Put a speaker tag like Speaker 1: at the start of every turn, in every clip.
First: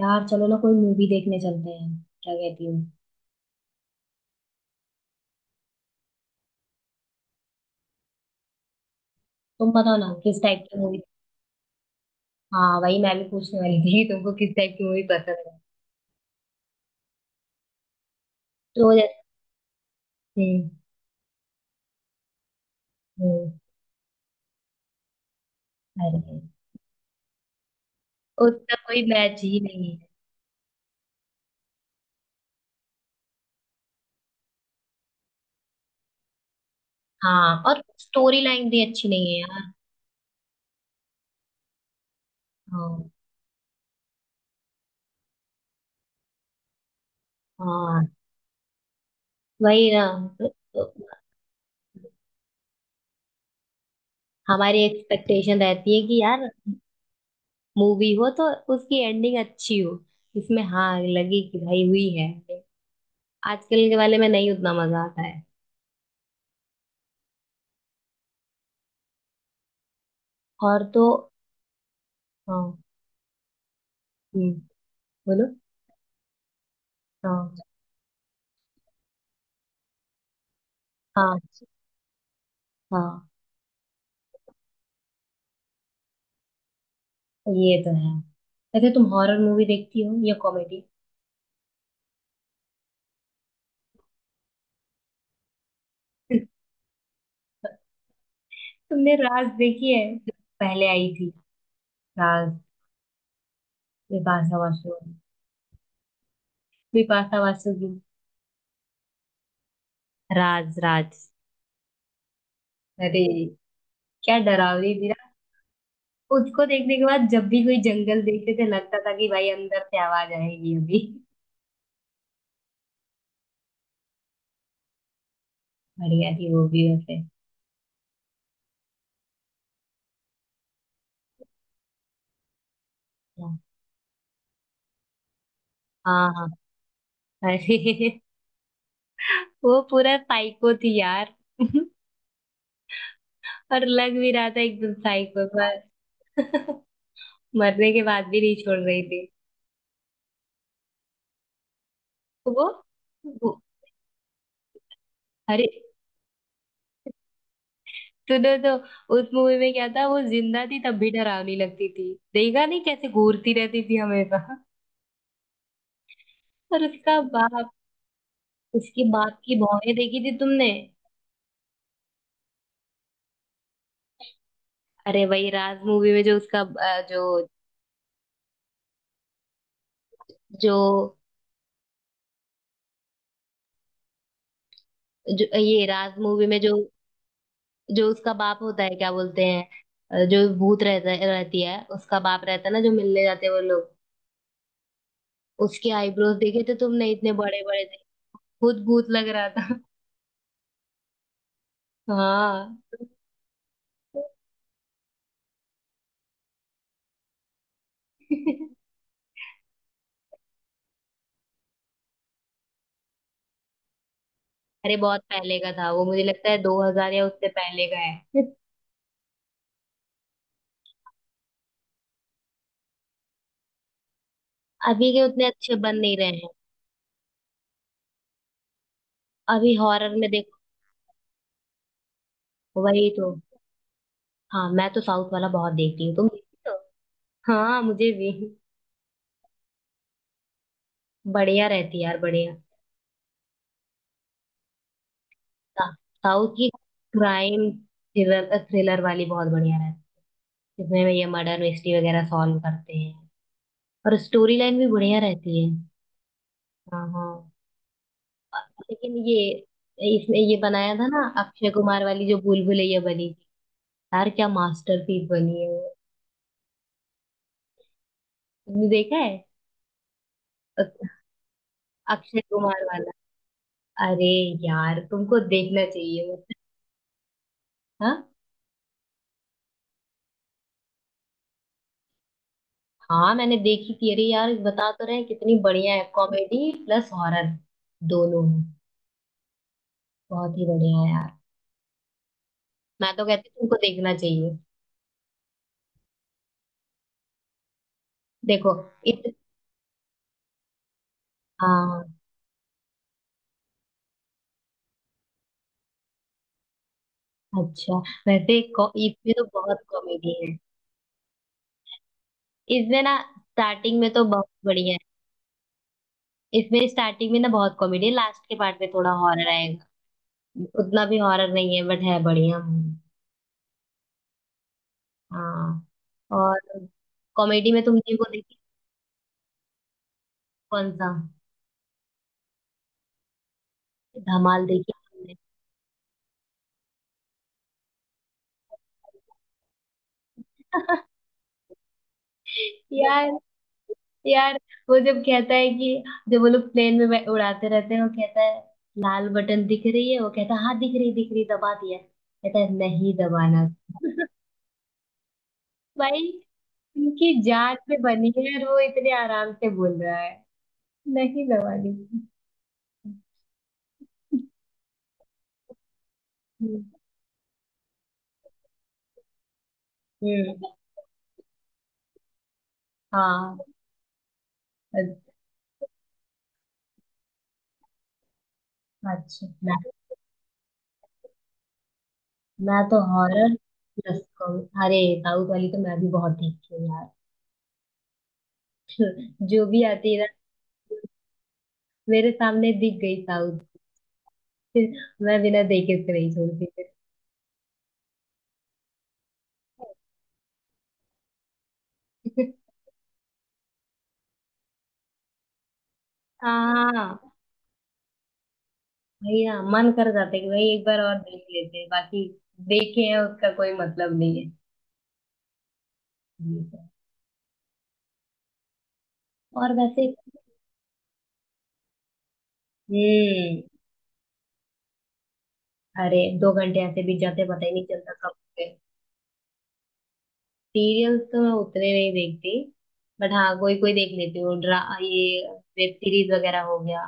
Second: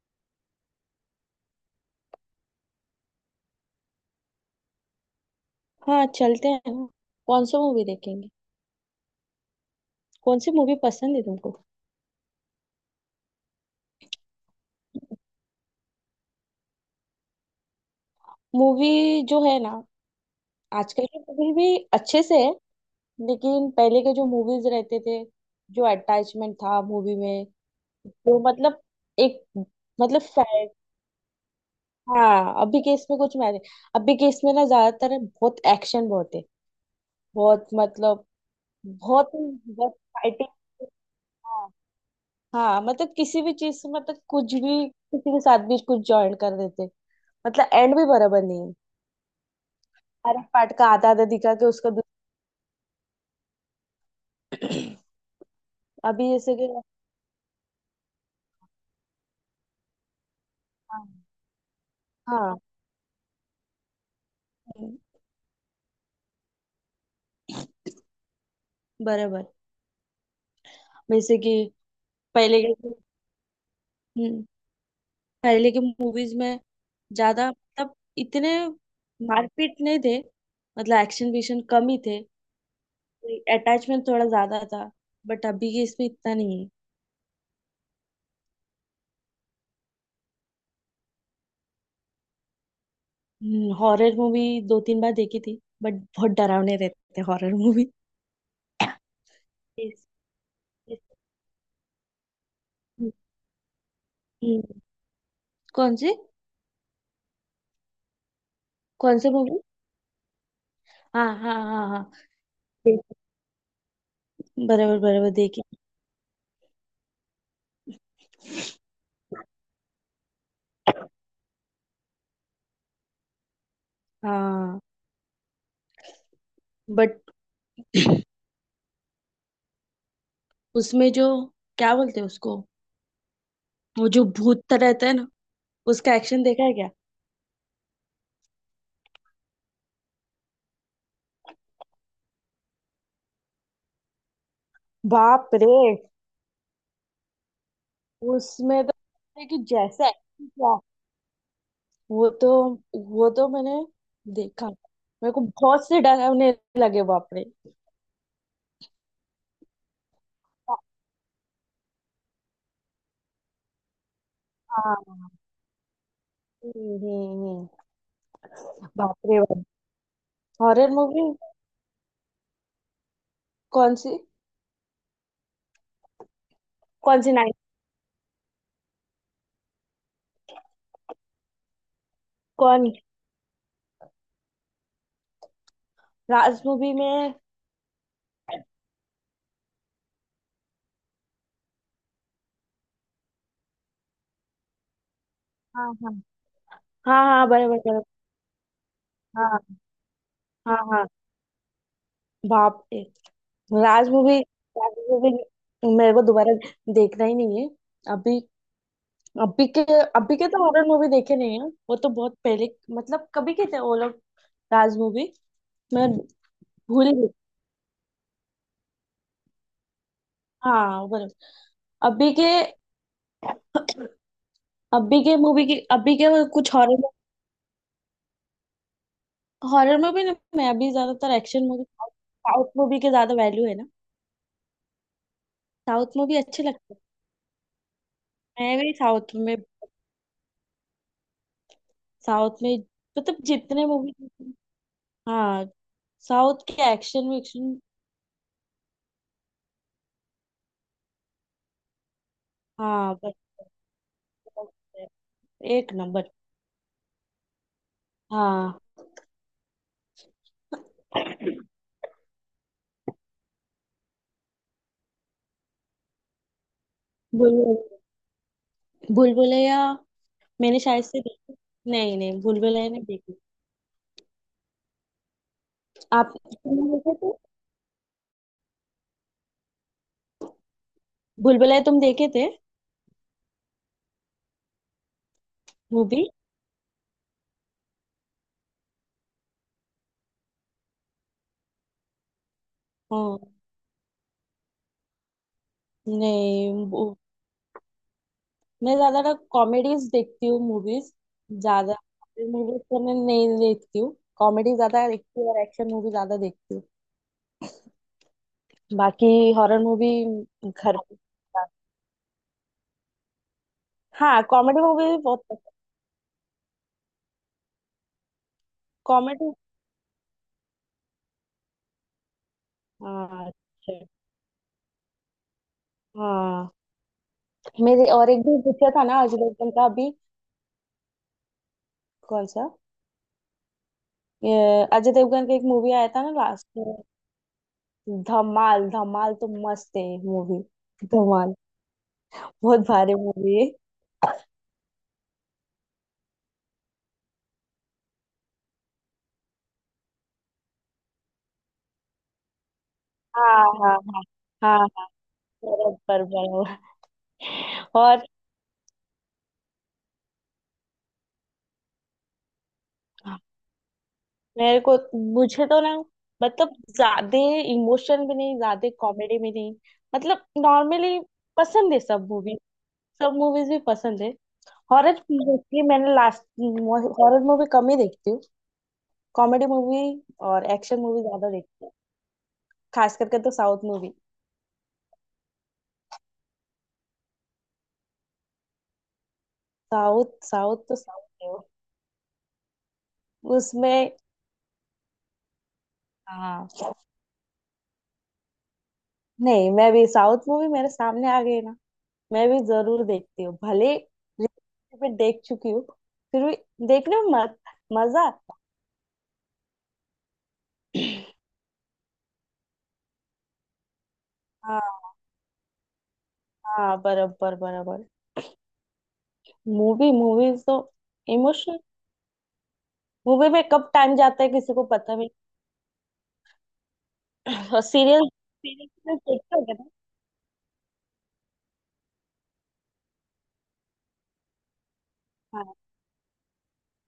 Speaker 1: यार चलो ना, कोई मूवी देखने चलते हैं। क्या कहती हूँ?
Speaker 2: हाँ चलते हैं ना। कौन सा मूवी देखेंगे?
Speaker 1: तुम बताओ ना,
Speaker 2: कौन
Speaker 1: किस
Speaker 2: सी
Speaker 1: टाइप
Speaker 2: मूवी
Speaker 1: की मूवी?
Speaker 2: पसंद है तुमको?
Speaker 1: हाँ, वही मैं भी पूछने वाली थी, तुमको किस टाइप की मूवी पसंद है?
Speaker 2: मूवी
Speaker 1: तो जैसे
Speaker 2: जो है ना।
Speaker 1: हम्म,
Speaker 2: आजकल की मूवी भी अच्छे से है।
Speaker 1: हम्म,
Speaker 2: लेकिन पहले के जो मूवीज रहते थे, जो
Speaker 1: अरे,
Speaker 2: अटैचमेंट था मूवी में वो
Speaker 1: उसका
Speaker 2: मतलब
Speaker 1: कोई मैच
Speaker 2: एक
Speaker 1: ही नहीं है।
Speaker 2: मतलब हाँ, अभी के इसमें कुछ मैंने अभी के इसमें ना ज्यादातर बहुत एक्शन बहुत है।
Speaker 1: हाँ,
Speaker 2: बहुत
Speaker 1: और
Speaker 2: मतलब
Speaker 1: स्टोरी लाइन भी अच्छी
Speaker 2: बहुत
Speaker 1: नहीं है यार।
Speaker 2: बहुत फाइटिंग। हाँ
Speaker 1: हाँ
Speaker 2: मतलब किसी भी चीज से मतलब कुछ भी किसी के साथ भी कुछ ज्वाइन कर देते। मतलब एंड भी
Speaker 1: हाँ,
Speaker 2: बराबर नहीं है।
Speaker 1: वही ना।
Speaker 2: हर एक
Speaker 1: तो,
Speaker 2: पार्ट का
Speaker 1: तो
Speaker 2: आधा आधा दिखा के
Speaker 1: हमारी एक्सपेक्टेशन रहती है कि
Speaker 2: अभी
Speaker 1: यार
Speaker 2: जैसे कि
Speaker 1: मूवी हो तो उसकी एंडिंग अच्छी हो। इसमें हाँ
Speaker 2: हाँ
Speaker 1: लगी कि भाई हुई है।
Speaker 2: हाँ
Speaker 1: आजकल के वाले में नहीं उतना
Speaker 2: हम्म,
Speaker 1: मजा आता है।
Speaker 2: बराबर।
Speaker 1: और तो
Speaker 2: जैसे कि पहले
Speaker 1: हाँ।
Speaker 2: के। हम्म,
Speaker 1: हम्म। बोलो।
Speaker 2: पहले के मूवीज में ज्यादा
Speaker 1: हाँ,
Speaker 2: मतलब इतने मारपीट नहीं थे। मतलब एक्शन
Speaker 1: हाँ,
Speaker 2: विक्शन कम ही थे।
Speaker 1: हाँ।
Speaker 2: अटैचमेंट थोड़ा ज्यादा था। बट अभी के इसमें इतना नहीं।
Speaker 1: ये तो है। वैसे तुम हॉरर मूवी देखती हो या कॉमेडी?
Speaker 2: है हॉरर मूवी। 2-3 बार देखी थी बट बहुत डरावने रहते हैं हॉरर मूवी।
Speaker 1: तुमने राज देखी है? पहले
Speaker 2: हम्म,
Speaker 1: आई थी, राज, बिपाशा बासु,
Speaker 2: कौन सी?
Speaker 1: बिपाशा बासु की।
Speaker 2: कौन सी मूवी?
Speaker 1: राज,
Speaker 2: हाँ
Speaker 1: राज।
Speaker 2: हाँ हाँ हाँ, देखी।
Speaker 1: अरे, क्या डरावनी
Speaker 2: बराबर
Speaker 1: थी ना।
Speaker 2: बराबर देखी।
Speaker 1: उसको देखने के बाद जब भी कोई जंगल देखते थे, लगता था कि भाई अंदर से आवाज आएगी अभी।
Speaker 2: हाँ।
Speaker 1: बढ़िया थी वो भी वैसे।
Speaker 2: बट उसमें जो क्या बोलते हैं उसको,
Speaker 1: हाँ,
Speaker 2: वो जो भूत तरह रहता है ना, उसका
Speaker 1: हाँ,
Speaker 2: एक्शन
Speaker 1: हाँ।
Speaker 2: देखा है क्या?
Speaker 1: अरे वो पूरा साइको थी यार। और लग भी रहा था एकदम साइको
Speaker 2: बाप रे।
Speaker 1: पर। मरने के बाद भी नहीं छोड़
Speaker 2: उसमें तो
Speaker 1: रही थी।
Speaker 2: लगता है कि जैसा action किया, वो
Speaker 1: तो
Speaker 2: तो
Speaker 1: वो,
Speaker 2: वो तो
Speaker 1: वो
Speaker 2: मैंने देखा, मेरे को
Speaker 1: अरे
Speaker 2: बहुत से डरावने लगे। बाप रे।
Speaker 1: तूने तो, उस मूवी में क्या था, वो जिंदा थी तब भी डरावनी लगती थी, देखा नहीं कैसे घूरती रहती थी हमेशा।
Speaker 2: हाँ
Speaker 1: और
Speaker 2: हम्म
Speaker 1: उसका
Speaker 2: हम्म,
Speaker 1: बाप, उसकी
Speaker 2: बाप
Speaker 1: बाप
Speaker 2: रे
Speaker 1: की
Speaker 2: बाप।
Speaker 1: भौहें देखी थी तुमने?
Speaker 2: हॉरर मूवी कौन सी?
Speaker 1: अरे वही राज मूवी में जो उसका जो
Speaker 2: कौन सी नाइट?
Speaker 1: जो
Speaker 2: कौन?
Speaker 1: जो ये राज मूवी में
Speaker 2: राज
Speaker 1: जो,
Speaker 2: मूवी में
Speaker 1: जो उसका बाप होता है, क्या बोलते हैं, जो भूत रहता रहती है उसका बाप रहता है ना, जो मिलने जाते हैं वो लोग। उसके
Speaker 2: हाँ हाँ
Speaker 1: आईब्रोज देखे थे तुमने,
Speaker 2: हाँ
Speaker 1: इतने
Speaker 2: हाँ,
Speaker 1: बड़े
Speaker 2: बराबर
Speaker 1: बड़े थे।
Speaker 2: बराबर।
Speaker 1: खुद भूत लग रहा
Speaker 2: हाँ
Speaker 1: था।
Speaker 2: हाँ हाँ।
Speaker 1: हाँ।
Speaker 2: बाप रे। राज मूवी। राज मूवी। मेरे को दोबारा देखना ही नहीं है। अभी अभी के अभी के तो हॉरर मूवी देखे नहीं है, वो तो बहुत पहले मतलब कभी के थे वो लोग।
Speaker 1: अरे
Speaker 2: राज
Speaker 1: बहुत
Speaker 2: मूवी।
Speaker 1: पहले का था वो,
Speaker 2: मैं
Speaker 1: मुझे लगता है दो
Speaker 2: भूल
Speaker 1: हजार
Speaker 2: ही
Speaker 1: या
Speaker 2: गई।
Speaker 1: उससे पहले का है।
Speaker 2: हाँ बराबर। अभी के
Speaker 1: अभी के
Speaker 2: अभी के
Speaker 1: उतने
Speaker 2: मूवी की
Speaker 1: अच्छे बन नहीं
Speaker 2: अभी के
Speaker 1: रहे हैं।
Speaker 2: कुछ हॉरर।
Speaker 1: अभी
Speaker 2: हॉरर
Speaker 1: हॉरर
Speaker 2: मूवी
Speaker 1: में
Speaker 2: ना
Speaker 1: देखो,
Speaker 2: मैं अभी ज्यादातर एक्शन मूवी साउथ मूवी
Speaker 1: वही
Speaker 2: के
Speaker 1: तो।
Speaker 2: ज्यादा वैल्यू है ना।
Speaker 1: हाँ, मैं तो साउथ वाला बहुत देखती हूँ,
Speaker 2: साउथ
Speaker 1: तुम
Speaker 2: मूवी अच्छे
Speaker 1: देखती हो?
Speaker 2: लगते हैं।
Speaker 1: हाँ, मुझे भी
Speaker 2: मैं गई साउथ में।
Speaker 1: बढ़िया रहती है यार, बढ़िया।
Speaker 2: साउथ में मतलब जितने मूवी हाँ
Speaker 1: सा- साउथ
Speaker 2: साउथ
Speaker 1: की
Speaker 2: के action
Speaker 1: crime
Speaker 2: fiction
Speaker 1: thriller, thriller वाली बहुत बढ़िया रहती है, जिसमें ये मर्डर मिस्ट्री वगैरह सॉल्व करते हैं।
Speaker 2: हाँ
Speaker 1: और स्टोरी लाइन भी बढ़िया रहती है।
Speaker 2: एक नंबर।
Speaker 1: हाँ, हाँ।
Speaker 2: हाँ।
Speaker 1: लेकिन ये इसमें ये बनाया था ना अक्षय कुमार वाली, जो भूल भुलैया बनी थी, यार क्या मास्टरपीस बनी है वो।
Speaker 2: बुलबुल
Speaker 1: तुमने देखा है?
Speaker 2: बुलबुलैया मैंने शायद
Speaker 1: अ-
Speaker 2: से देखी। नहीं
Speaker 1: अक्षय
Speaker 2: नहीं,
Speaker 1: कुमार
Speaker 2: बुलबुलैया नहीं
Speaker 1: वाला,
Speaker 2: देखी।
Speaker 1: अरे यार तुमको देखना चाहिए
Speaker 2: आप
Speaker 1: वो।
Speaker 2: तुमने देखे थे?
Speaker 1: हाँ,
Speaker 2: बुलबुलैया तुम देखे थे?
Speaker 1: हाँ मैंने देखी थी। अरे यार बता तो रहे हैं, कितनी बढ़िया है,
Speaker 2: मूवी।
Speaker 1: कॉमेडी प्लस हॉरर दोनों है। बहुत ही बढ़िया है यार, मैं तो
Speaker 2: हाँ।
Speaker 1: कहती हूँ तुमको देखना चाहिए।
Speaker 2: नहीं वो-
Speaker 1: देखो।
Speaker 2: मैं
Speaker 1: इत,
Speaker 2: ज्यादातर कॉमेडीज देखती हूँ मूवीज। ज्यादा
Speaker 1: हाँ,
Speaker 2: मूवीज तो मैं नहीं देखती हूँ, कॉमेडी ज्यादा देखती हूँ और एक्शन मूवी ज्यादा देखती हूँ।
Speaker 1: अच्छा।
Speaker 2: बाकी
Speaker 1: इसमें तो
Speaker 2: हॉरर
Speaker 1: बहुत
Speaker 2: मूवी
Speaker 1: कॉमेडी है।
Speaker 2: घर पे-
Speaker 1: इसमें ना स्टार्टिंग में तो
Speaker 2: हाँ
Speaker 1: बहुत
Speaker 2: कॉमेडी
Speaker 1: बढ़िया है।
Speaker 2: मूवी भी बहुत पसंद।
Speaker 1: इसमें स्टार्टिंग में ना बहुत कॉमेडी है, लास्ट के पार्ट में थोड़ा हॉरर
Speaker 2: कॉमेडी।
Speaker 1: आएगा। उतना भी हॉरर नहीं है, बट है बढ़िया मूवी।
Speaker 2: हाँ अच्छा।
Speaker 1: हाँ।
Speaker 2: हाँ।
Speaker 1: और कॉमेडी में
Speaker 2: मेरे
Speaker 1: तुमने वो
Speaker 2: और एक भी
Speaker 1: देखी,
Speaker 2: पूछा था ना अजय देवगन का अभी।
Speaker 1: कौन सा,
Speaker 2: कौन सा?
Speaker 1: धमाल
Speaker 2: ये
Speaker 1: देखी
Speaker 2: अजय
Speaker 1: तुमने?
Speaker 2: देवगन का एक मूवी आया था ना लास्ट में। धमाल, धमाल तो मस्त है मूवी। धमाल। बहुत भारी
Speaker 1: यार,
Speaker 2: मूवी है।
Speaker 1: यार, वो जब कहता है कि, जब वो लोग प्लेन में उड़ाते रहते हैं, वो कहता है लाल बटन दिख रही है, वो कहता है हाँ दिख रही दिख रही, दबा दिया, कहता है नहीं
Speaker 2: हाँ
Speaker 1: दबाना।
Speaker 2: हाँ हाँ हाँ हाँ, शरद
Speaker 1: भाई,
Speaker 2: पर बड़ा हुआ।
Speaker 1: उनकी जान पे
Speaker 2: और
Speaker 1: बनी है और वो इतने आराम से बोल रहा है, नहीं दबानी।
Speaker 2: मेरे को मुझे तो ना मतलब ज्यादा इमोशन भी नहीं ज्यादा कॉमेडी भी नहीं, मतलब
Speaker 1: हम्म।
Speaker 2: नॉर्मली पसंद है सब मूवी। सब
Speaker 1: हाँ।
Speaker 2: मूवीज भी पसंद है। हॉरर
Speaker 1: अ-
Speaker 2: मोस्टली मैंने लास्ट हॉरर मूवी कम ही देखती हूँ।
Speaker 1: अच्छा,
Speaker 2: कॉमेडी
Speaker 1: मैं
Speaker 2: मूवी और एक्शन मूवी ज्यादा देखती हूँ।
Speaker 1: मैं तो
Speaker 2: खास करके तो
Speaker 1: horror
Speaker 2: south movie.
Speaker 1: Plus comedy. अरे साउथ वाली तो मैं भी बहुत देखती हूँ यार। जो भी आती है ना
Speaker 2: साउथ साउथ तो साउथ है वो।
Speaker 1: मेरे सामने, दिख गई साउथ
Speaker 2: उसमें
Speaker 1: फिर मैं बिना देखे उसको नहीं छोड़ती फिर।
Speaker 2: हाँ। नहीं, मैं भी साउथ मूवी मेरे सामने आ गई ना मैं भी जरूर देखती हूँ, भले रिपीट पे देख चुकी हूँ। फिर भी देखने में
Speaker 1: हाँ,
Speaker 2: मत, मजा।
Speaker 1: भैया मन कर जाता है कि भाई एक बार और देख लेते हैं, बाकी देखे हैं उसका कोई मतलब नहीं है
Speaker 2: हाँ
Speaker 1: ये तो।
Speaker 2: हाँ, बराबर बराबर।
Speaker 1: और वैसे।
Speaker 2: मूवी मूवीज तो इमोशनल मूवी
Speaker 1: हम्म।
Speaker 2: में कब टाइम जाता है किसी को पता भी
Speaker 1: अरे दो घंटे ऐसे बीत जाते हैं, पता
Speaker 2: नहीं।
Speaker 1: ही
Speaker 2: और
Speaker 1: नहीं चलता
Speaker 2: सीरियल
Speaker 1: कब।
Speaker 2: सीरीज में देखते हो ना।
Speaker 1: सीरियल्स तो मैं उतने नहीं देखती, बट हाँ कोई कोई देख लेती हूँ, ड्रा ये,
Speaker 2: हाँ
Speaker 1: वेब सीरीज वगैरह हो गया,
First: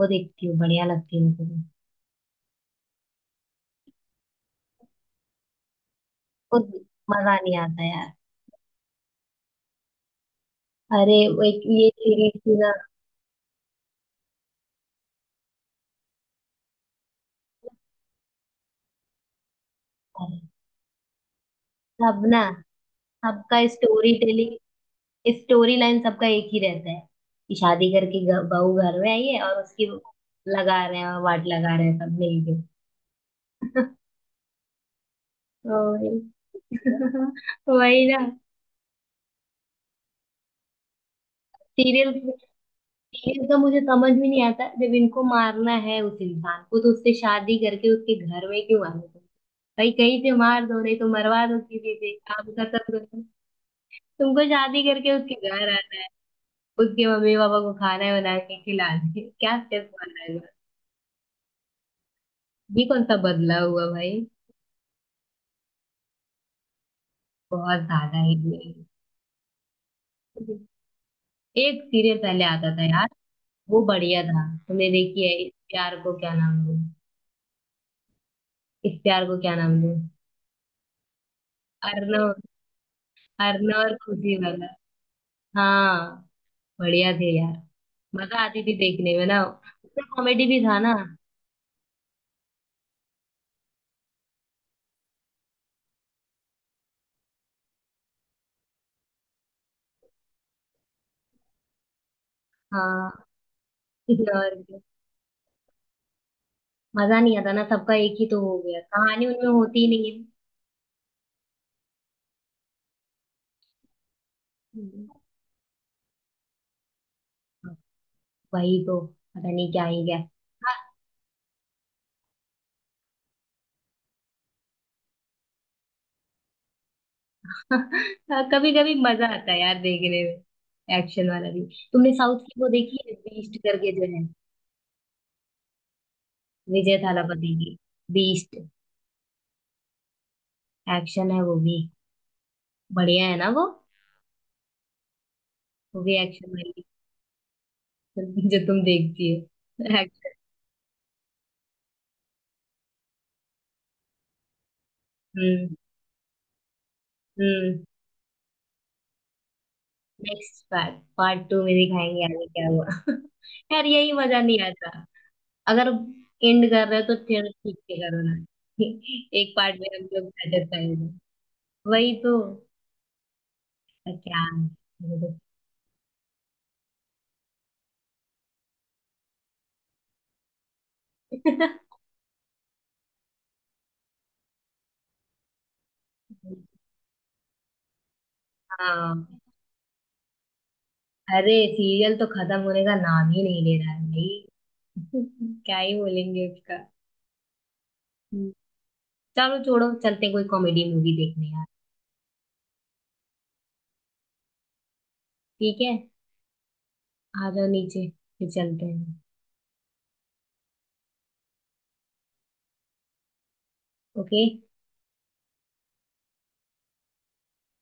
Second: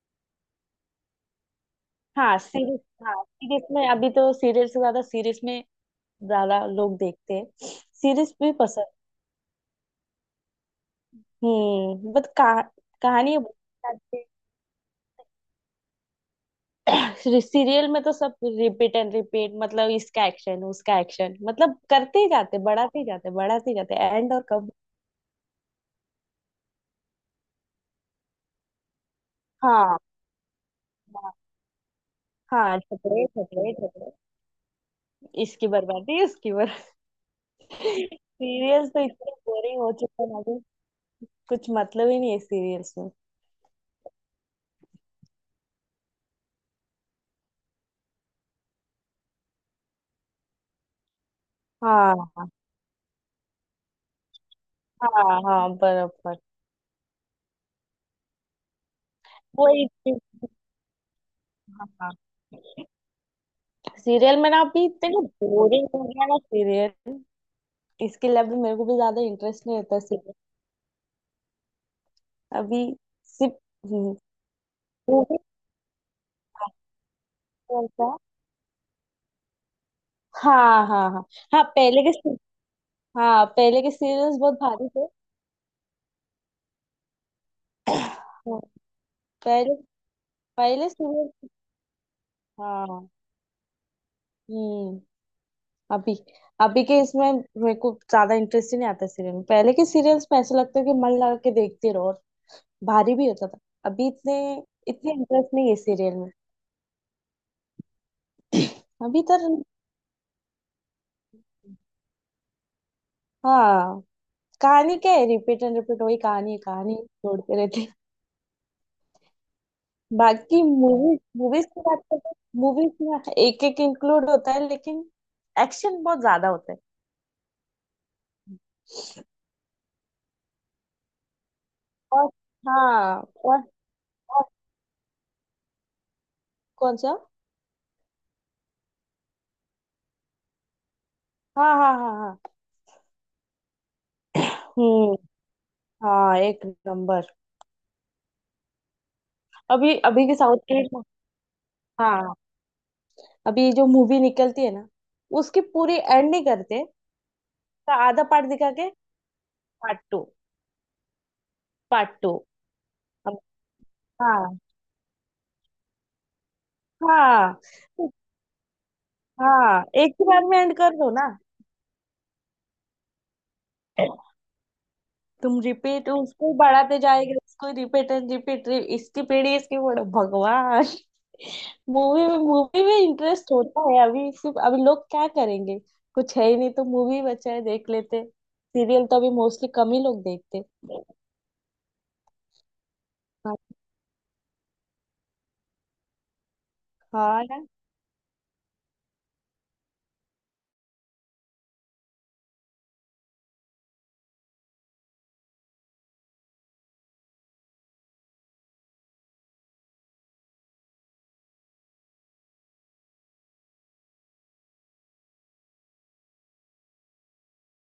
Speaker 1: वो देखती हूँ, बढ़िया लगती है मुझे।
Speaker 2: हाँ सीरीज। हाँ सीरीज में अभी तो सीरियल से ज्यादा सीरीज में
Speaker 1: वो
Speaker 2: ज्यादा लोग देखते
Speaker 1: मजा
Speaker 2: हैं।
Speaker 1: नहीं आता यार।
Speaker 2: सीरीज भी पसंद।
Speaker 1: अरे वो एक ये
Speaker 2: बट
Speaker 1: सीरीज थी ना।
Speaker 2: कहानी। सीरियल में तो सब रिपीट एंड रिपीट मतलब इसका
Speaker 1: अरे,
Speaker 2: एक्शन उसका एक्शन मतलब करते
Speaker 1: सब
Speaker 2: ही
Speaker 1: ना,
Speaker 2: जाते बढ़ाते ही जाते
Speaker 1: सबका
Speaker 2: बढ़ाते ही जाते
Speaker 1: स्टोरी
Speaker 2: एंड और कब।
Speaker 1: टेलिंग, स्टोरी लाइन सबका एक ही रहता है, कि शादी करके बहू घर में आई है और उसकी
Speaker 2: हाँ
Speaker 1: लगा रहे हैं,
Speaker 2: हाँ
Speaker 1: वाट लगा रहे हैं सब मिलके।
Speaker 2: हाँ, झगड़े झगड़े झगड़े इसकी
Speaker 1: तो वही
Speaker 2: बर्बादी उसकी बर्बादी।
Speaker 1: वही ना।
Speaker 2: सीरियल्स तो इतने बोरिंग हो चुके हैं अभी। कुछ
Speaker 1: सीरियल,
Speaker 2: मतलब ही नहीं है सीरियल्स में।
Speaker 1: ये तो मुझे समझ में नहीं आता, जब इनको मारना है उस इंसान को, तो उससे शादी करके उसके घर में क्यों आने तुम। भाई कहीं से मार दो, नहीं तो मरवा दो किसी से,
Speaker 2: हाँ हाँ
Speaker 1: काम खत्म करो। तुमको शादी करके उसके
Speaker 2: हाँ
Speaker 1: घर
Speaker 2: हाँ,
Speaker 1: आना है,
Speaker 2: बराबर।
Speaker 1: उसके मम्मी पापा को खाना बना के खिलाना है, क्या
Speaker 2: वही
Speaker 1: स्टेप
Speaker 2: चीज़,
Speaker 1: मारना है,
Speaker 2: हाँ हाँ।
Speaker 1: ये कौन सा बदला हुआ भाई।
Speaker 2: सीरियल में ना अभी इतने बोरिंग हो गया ना सीरियल।
Speaker 1: बहुत ज्यादा
Speaker 2: इसके
Speaker 1: ही
Speaker 2: लिए अभी मेरे
Speaker 1: हुआ।
Speaker 2: को भी ज्यादा इंटरेस्ट नहीं होता।
Speaker 1: एक सीरियल पहले आता
Speaker 2: अभी
Speaker 1: था यार,
Speaker 2: सिर्फ
Speaker 1: वो
Speaker 2: हम्म,
Speaker 1: बढ़िया था, तुमने
Speaker 2: वो
Speaker 1: देखी है
Speaker 2: भी
Speaker 1: इस प्यार को क्या नाम
Speaker 2: भारी
Speaker 1: दूं?
Speaker 2: होता।
Speaker 1: इस प्यार को क्या नाम दूं,
Speaker 2: हाँ हाँ हाँ हाँ पहले के
Speaker 1: अर्नव,
Speaker 2: से- हाँ
Speaker 1: अर्नव
Speaker 2: पहले के
Speaker 1: और खुशी
Speaker 2: सीरियल्स बहुत
Speaker 1: वाला।
Speaker 2: भारी थे।
Speaker 1: हाँ, बढ़िया थे यार, मजा
Speaker 2: हाँ,
Speaker 1: आती थी देखने में ना,
Speaker 2: पहले
Speaker 1: उसमें कॉमेडी भी था
Speaker 2: पहले
Speaker 1: ना।
Speaker 2: सीरियल हाँ हम्म। अभी अभी के इसमें मेरे को ज्यादा इंटरेस्ट ही नहीं आता सीरियल में। पहले के सीरियल्स में ऐसा लगता है कि मन लगा के देखते रहो और
Speaker 1: हाँ।
Speaker 2: भारी भी होता था। अभी इतने
Speaker 1: और क्या।
Speaker 2: इतने इंटरेस्ट नहीं है सीरियल में।
Speaker 1: मजा नहीं आता ना, सबका एक ही तो हो गया,
Speaker 2: अभी
Speaker 1: कहानी
Speaker 2: तो
Speaker 1: उनमें होती ही नहीं है।
Speaker 2: हाँ कहानी
Speaker 1: हम्म।
Speaker 2: क्या है? रिपीट एंड रिपीट वही कहानी है। कहानी छोड़ते रहते।
Speaker 1: वही तो, पता नहीं क्या ही क्या।
Speaker 2: बाकी मूवीज मूवीज की बात करते हैं। मूवीज में एक एक इंक्लूड होता है लेकिन एक्शन बहुत ज्यादा होता है।
Speaker 1: कभी कभी मजा आता है यार देखने में, एक्शन वाला भी। तुमने
Speaker 2: और
Speaker 1: साउथ की वो देखी है,
Speaker 2: हाँ
Speaker 1: बीस्ट
Speaker 2: और,
Speaker 1: करके जो है,
Speaker 2: और।
Speaker 1: विजय
Speaker 2: कौन सा?
Speaker 1: थालापति की, बीस्ट, एक्शन है वो
Speaker 2: हाँ
Speaker 1: भी।
Speaker 2: हाँ हाँ हाँ
Speaker 1: बढ़िया है ना वो
Speaker 2: हम्म।
Speaker 1: वो भी
Speaker 2: हाँ
Speaker 1: एक्शन
Speaker 2: एक
Speaker 1: वाली।
Speaker 2: नंबर।
Speaker 1: जो तुम देखती
Speaker 2: अभी
Speaker 1: हो
Speaker 2: अभी
Speaker 1: एक्शन।
Speaker 2: के साउथ के हाँ अभी जो मूवी निकलती है ना उसकी
Speaker 1: हम्म।
Speaker 2: पूरी एंड नहीं करते,
Speaker 1: हम्म।
Speaker 2: का आधा पार्ट दिखा के part 2।
Speaker 1: Next part, part two में
Speaker 2: पार्ट
Speaker 1: दिखाएंगे
Speaker 2: टू
Speaker 1: आगे क्या हुआ। यार यही मजा
Speaker 2: हाँ
Speaker 1: नहीं आता। अगर एंड कर रहे हो तो फिर
Speaker 2: हाँ,
Speaker 1: ठीक से करो ना। एक पार्ट
Speaker 2: हाँ
Speaker 1: में हम
Speaker 2: एक ही
Speaker 1: लोग
Speaker 2: बार में एंड
Speaker 1: सेटिस्फाई हो
Speaker 2: कर दो
Speaker 1: जाए।
Speaker 2: ना।
Speaker 1: वही तो, क्या।
Speaker 2: तुम रिपीट उसको बढ़ाते जाएगा उसको रिपीट एंड रिपीट। इसकी पीढ़ी इसकी बड़ो भगवान। मूवी में इंटरेस्ट होता है अभी सिर्फ। अभी लोग क्या करेंगे? कुछ है ही नहीं तो मूवी बचा है देख लेते। सीरियल तो अभी
Speaker 1: हाँ।
Speaker 2: मोस्टली कम ही लोग देखते।
Speaker 1: अरे सीरियल तो खत्म होने का नाम ही
Speaker 2: हाँ
Speaker 1: नहीं ले रहा है भाई। क्या ही बोलेंगे उसका।
Speaker 2: हाँ ना।
Speaker 1: हम्म, चलो छोड़ो, चलते हैं कोई कॉमेडी मूवी देखने यार। ठीक है, आ जाओ नीचे, फिर चलते हैं। ओके।